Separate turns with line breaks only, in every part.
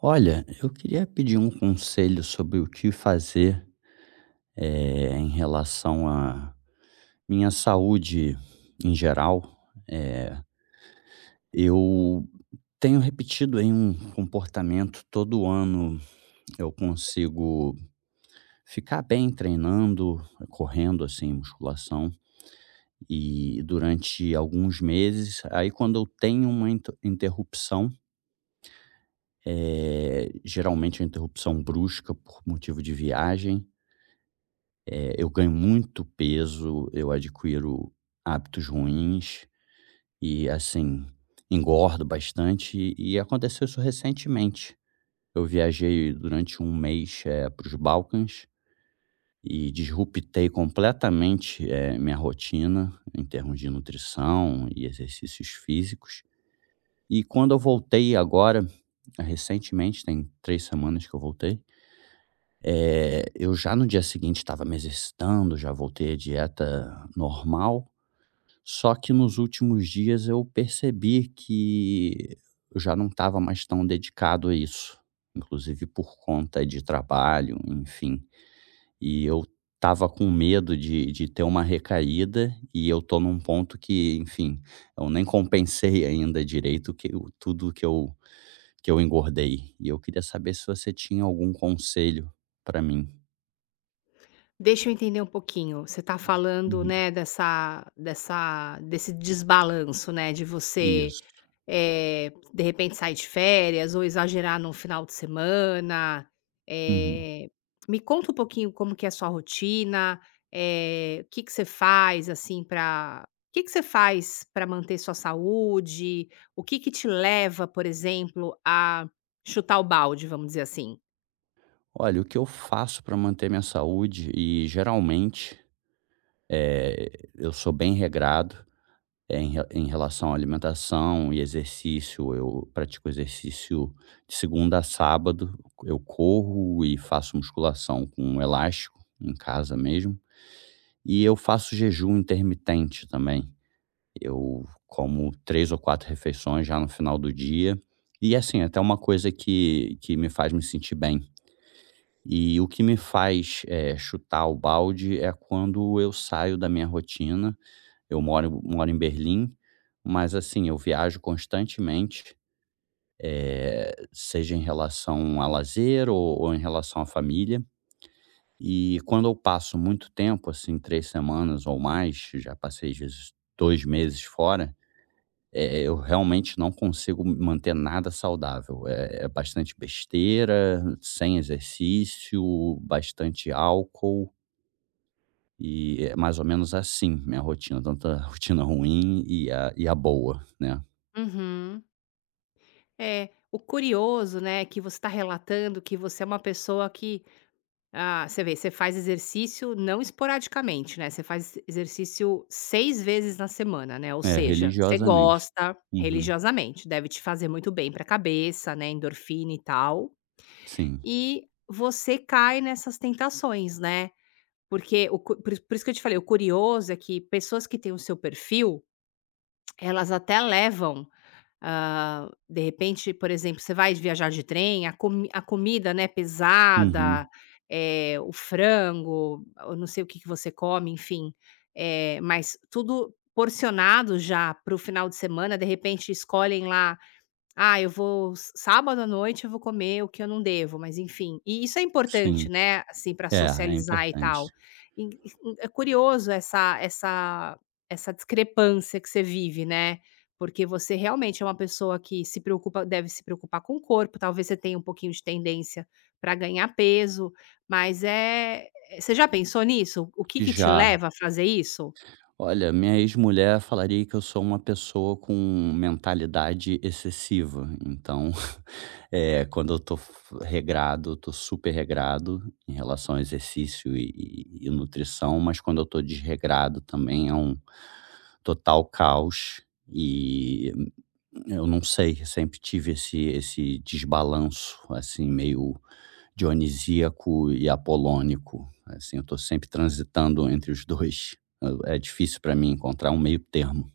Olha eu queria pedir um conselho sobre o que fazer, eh, em relação a minha saúde em geral, eh Eu tenho repetido em um comportamento todo ano, eu consigo ficar bem treinando, correndo, assim, musculação e durante alguns meses aí quando eu tenho uma inter interrupção eh, geralmente é interrupção brusca por motivo de viagem eh, eu ganho muito peso, eu adquiro hábitos ruins, e assim, engordo bastante e e aconteceu isso recentemente, eu viajei durante um mês, eh, para os Balcãs e desrupetei completamente, eh, minha rotina em termos de nutrição e exercícios físicos e quando eu voltei agora, recentemente, tem 3 semanas que eu voltei, eh, eu já no dia seguinte estava me exercitando, já voltei à dieta normal. Só que nos últimos dias eu percebi que eu já não estava mais tão dedicado a isso, inclusive por conta de trabalho, enfim, e eu estava com medo de de ter uma recaída e eu tô num ponto que, enfim, eu nem compensei ainda direito o que o tudo que eu que eu engordei e eu queria saber se você tinha algum conselho pra mim.
Deixa eu entender um pouquinho, você tá falando,
Uhum.
né, dessa dessa desse desbalanço, né, de você,
Isso
eh, de repente sair de férias ou exagerar em um final de semana.
Uhum.
Eh, me conta um pouquinho como que é a sua rotina, eh, o que que você faz assim pra o que que você faz pra manter sua saúde? O que que te leva por exemplo, a chutar o balde vamos dizer assim?
Olha o que eu faço pra manter minha saúde e geralmente, eh, eu sou bem regrado. É em re em relação à alimentação e exercício eu pratico exercício de segunda a sábado, eu corro e faço musculação com elástico em casa mesmo. E eu faço jejum intermitente também, eu como 3 ou 4 refeições já no final do dia. E assim até uma coisa que que me faz me sentir bem. E o que me faz, eh, chutar o balde é quando eu saio da minha rotina. Eu moro moro em Berlim, mas assim eu viajo constantemente, eh, seja em relação a lazer ou ou em relação à família. E quando eu passo muito tempo, assim, 3 semanas ou mais já passei as vezes 2 meses fora, eh, eu realmente não consigo m manter nada saudável. É é bastante besteira, sem exercício, bastante álcool. E é mais ou menos assim minha rotina, tanto a rotina ruim e e a e a boa, né.
Uhum. É, o curioso, né, que você tá relatando que você é uma pessoa que ah, você vê, você faz exercício não esporadicamente, né, você faz exercício 6 vezes na semana, né, ou
É,
seja você
religiosamente.
gosta
Uhum.
religiosamente. Deve te fazer muito bem pra cabeça, né, endorfina e tal,
Sim.
e você cai nessas tentações, né, porque o cu po por isso por isso que eu te falei, o curioso é que pessoas que têm o seu perfil, elas até levam, hã, de repente, por exemplo, você vai viajar de trem a comi a comida, né, pesada,
Uhum.
eh, o frango, eu não sei o que que você come, enfim. Eh, mas tudo porcionado já para o final de semana de repente escolhem lá "Ah eu vou s sábado à noite eu vou comer o que eu não devo", mas, enfim, e isso é importante,
Sim.
né, assim, pra
É, é
socializar e tal,
importante.
e e e é curioso essa essa essa discrepância que você vive, né, porque você realmente é uma pessoa que se preocupa deve se preocupar com o corpo, talvez você tenha um pouquinho de tendência pra ganhar peso, mas, eh você já pensou nisso, o que que te
Já.
leva a fazer isso?
Olha, minha exmulher eu falaria que eu sou uma pessoa com mentalidade excessiva, então, eh, quando eu tô f regrado, eu tô super regrado em relação ao exercício e e e nutrição, mas quando eu tô desregrado também é um total caos e, hum, eu não sei sempre tive esse esse desbalanço, assim, meio Dionisíaco e Apolônico, assim, eu tô sempre transitando entre os dois. É difícil pra mim encontrar um meio termo.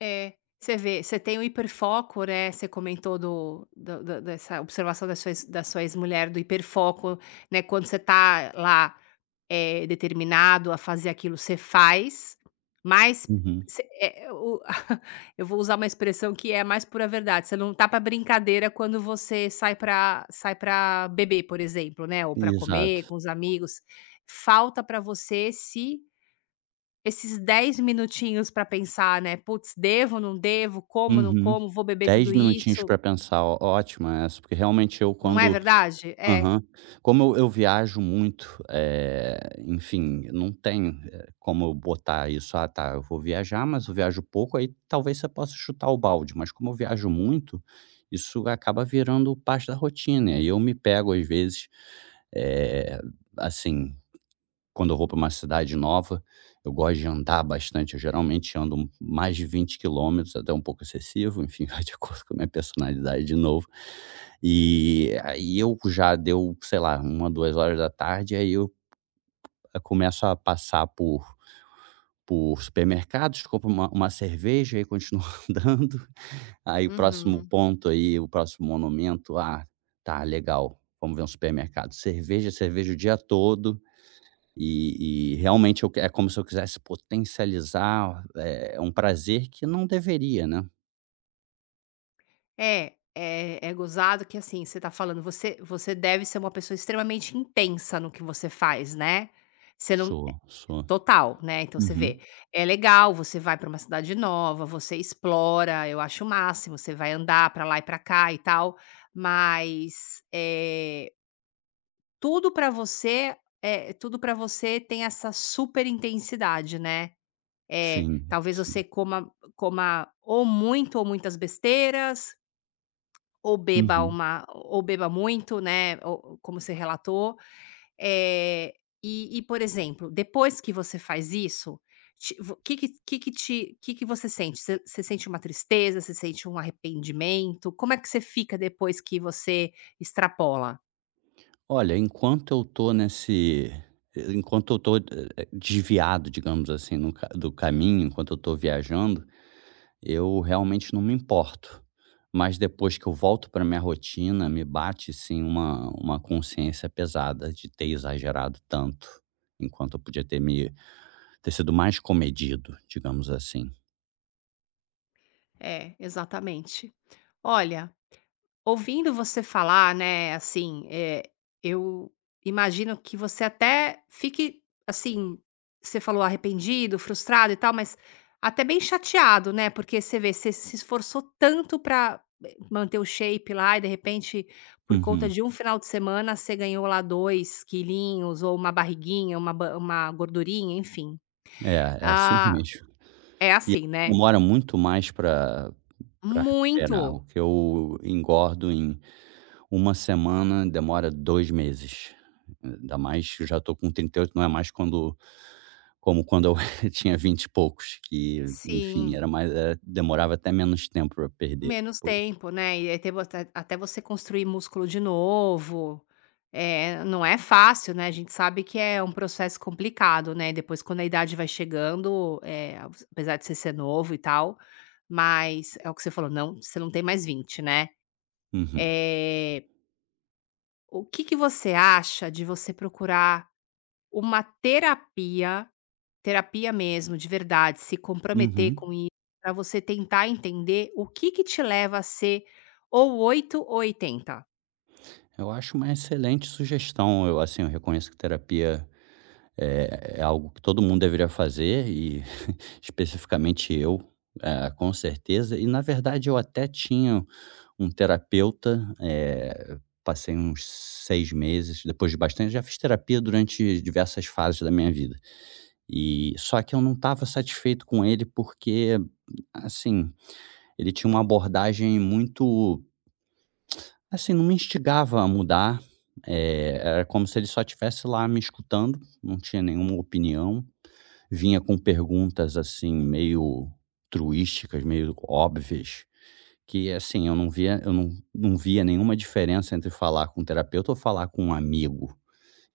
É, você vê, você tem o hiperfoco, né. Você comentou do do do dessa observação da sua ex mulher do hiperfoco, né, quando você tá lá, eh, determinado a fazer aquilo você faz, mas
Uhum.
você, eh, o eu vou usar uma expressão que é mais pura verdade "Você não tá pra brincadeira", quando você sai pra sai pra beber, por exemplo, né, ou pra comer com
Exato.
os amigos, falta pra você esse esses 10 minutinhos pra pensar, né, "Putz devo ou não devo? Como ou não
Uhum,
como? Vou beber
10
tudo
minutinhos
isso?".
pra pensar ó ótimo essa, porque realmente eu
Não é
quando
verdade. É.
Aham. Como eu eu viajo muito, eh, enfim eu não tenho, eh, como eu botar isso "Ah, tá eu vou viajar" mas eu viajo pouco aí talvez você possa chutar o balde, mas como eu viajo muito isso acaba virando parte da rotina aí eu me pego às vezes, eh, assim quando eu vou pra uma cidade nova eu gosto de andar bastante. Eu geralmente ando mais de 20 quilômetros até um pouco excessivo, enfim, de acordo com a minha personalidade de novo. E a e eu já deu sei lá 13h, 14h aí eu já começo a passar por por supermercados, compra uma uma cerveja e aí continua andando. Aí o próximo
Uhum.
ponto, aí o próximo monumento, "Ah, tá legal vamos ver um supermercado", cerveja, cerveja, o dia todo. E e realmente o que é como se eu quisesse potencializar, eh, um prazer que não deveria, né.
É, é é gozado que, assim, você tá falando você você deve ser uma pessoa extremamente intensa no que você faz, né. Você não
Sou, sou.
total, né. Então você vê,
Uhum.
é legal você vai pra uma cidade nova, você explora eu acho o máximo você vai andar pra lá e pra cá e tal mas, eh tudo pra você eh, tudo pra você tem essa super intensidade, né. É,
Sim,
talvez
sim.
você coma coma ou muito ou muitas besteiras ou beba
Uhum.
uma ou beba muito, né, ou ou como você relatou. Eh, e e, por exemplo, depois que você faz isso, te o que que que que te que que você sente? Você você sente uma tristeza? Você sente um arrependimento? Como é que você fica depois que você extrapola?
Olha, enquanto eu tô nesse enquanto eu tô eh eh, desviado, digamos assim no ca do caminho, enquanto eu tô viajando, eu realmente não me importo, mas depois que eu volto pra minha rotina, me bate, assim, uma uma consciência pesada de ter exagerado tanto, enquanto eu podia ter me ter sido mais comedido, digamos assim.
É, exatamente. Olha, ouvindo você falar, né, assim, eh, eu imagino que você até fique assim Você falou arrependido, frustrado e tal, mas até bem chateado, né. Porque, você vê, você se esforçou tanto pra manter o shape lá e, de repente, por conta
Uhum.
de 1 final de semana, cê ganhou lá 2 quilinhos ou uma barriguinha, uma ba uma gordurinha, enfim,
É é assim
ah
mesmo,
É
e
assim, né?
demora muito mais, pra pra recuperar
Muito.
o que eu engordo em uma semana, demora 2 meses, eh ainda mais já estou com 38, ainda mais quando como quando eu tinha 20 e poucos, que, enfim,
Sim.
era mais era demorava até menos tempo para perder.
Menos
Pois.
tempo, né. E até bastante até até você construir músculo de novo, eh, não é fácil, né, a gente sabe que é um processo complicado, né. Depois, quando a idade vai chegando Eh, apesar de você ser novo e tal, mas é o que você falou: não você não tem mais 20, né,
Uhum.
eh O que que você acha de você procurar uma terapia? Terapia mesmo de verdade, se comprometer
Uhum.
com ir, pra você tentar entender o que que te leva a ser ou 8 ou 80.
Eu acho uma excelente sugestão, eu assim, eu reconheço que terapia é é algo que todo mundo deveria fazer e, especificamente, eu, eh, com certeza, e na verdade eu até tinha um terapeuta, eh, passei uns 6 meses, depois de bastante já fiz terapia durante diversas fases da minha vida, eh, só que eu não estava satisfeito com ele, porque, assim, ele tinha uma abordagem muito assim, não me instigava a mudar, eh, era como se ele só tivesse lá me escutando, não tinha nenhuma opinião, vinha com perguntas, assim, meio truísticas, meio óbvias, que, assim, eu não via eu não não via nenhuma diferença entre falar com um terapeuta ou falar com um amigo,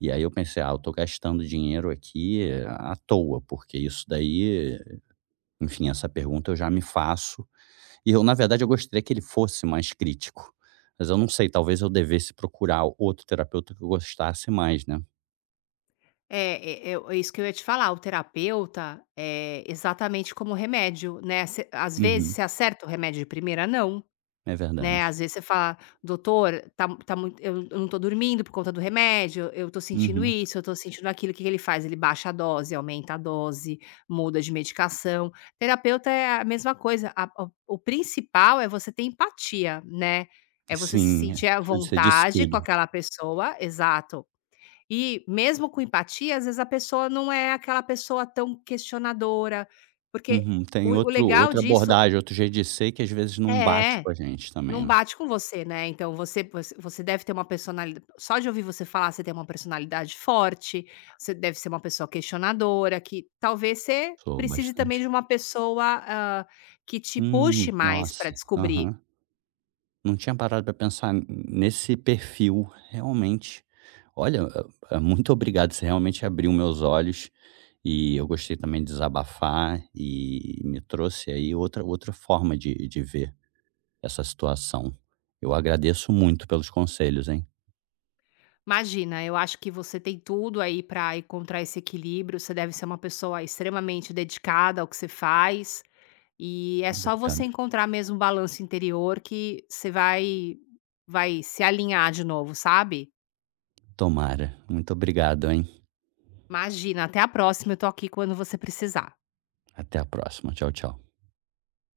e aí eu pensei: "Ah, eu tô gastando dinheiro aqui à toa, porque isso daí enfim, essa pergunta eu já me faço", e eu na verdade, eu gostei que ele fosse mais crítico, mas eu não sei, talvez eu devesse procurar outro terapeuta que eu gostasse mais, né.
É é é ou isso que eu ia te falar, o terapeuta, eh, exatamente como remédio, né, você às vezes
Uhum.
você acerta o remédio de primeira? "Não!"
É
Né,
verdade.
às vezes você fala: "Doutora, tá tá mui eu num num tô dormindo por conta do remédio, eu tô sentindo
Uhum.
isso, eu tô sentindo aquilo." O quê que ele faz? Ele baixa a dose, aumenta a dose, muda de medicação. Terapeuta é a mesma coisa a o o o principal é você ter empatia, né. É você se
Sim é,
sentir a
você diz
vontade com
tudo.
aquela pessoa. Exato. E mesmo com empatia as vezes a pessoa num é aquela pessoa tão questionadora, porque
Uhum, tem
o o
outro
legal
outra
disso
abordagem, outro jeito de ser que as vezes não bate
É,
com a gente também,
não
né.
bate com você, né, então você você você deve ter uma personalida Só de ouvir você falar, você tem uma personalidade forte. Você deve ser uma pessoa questionadora que talvez você
Soou
precise também
bastante
de uma pessoa, hã, que te puxe
Hum,
mais pra
nossa!
descobrir.
Aham. Não tinha parado pra pensar hum, nesse perfil realmente. Olha, eh eh, muito obrigado, você realmente abriu meus olhos. E eu gostei também de desabafar e me trouxe aí outra outra forma de de ver essa situação. Eu agradeço muito pelos conselhos, hein.
Imagina eu acho que você tem tudo aí pra encontrar esse equilíbrio. Você deve ser uma pessoa extremamente dedicada ao que você faz e é só você
Obrigado.
encontrar mesmo o balanço interior que você vai vai se alinhar de novo, sabe.
Tomara, muito obrigado, hein.
Imagina até a próxima, eu tô aqui quando você precisar.
Até a próxima, tchau tchau.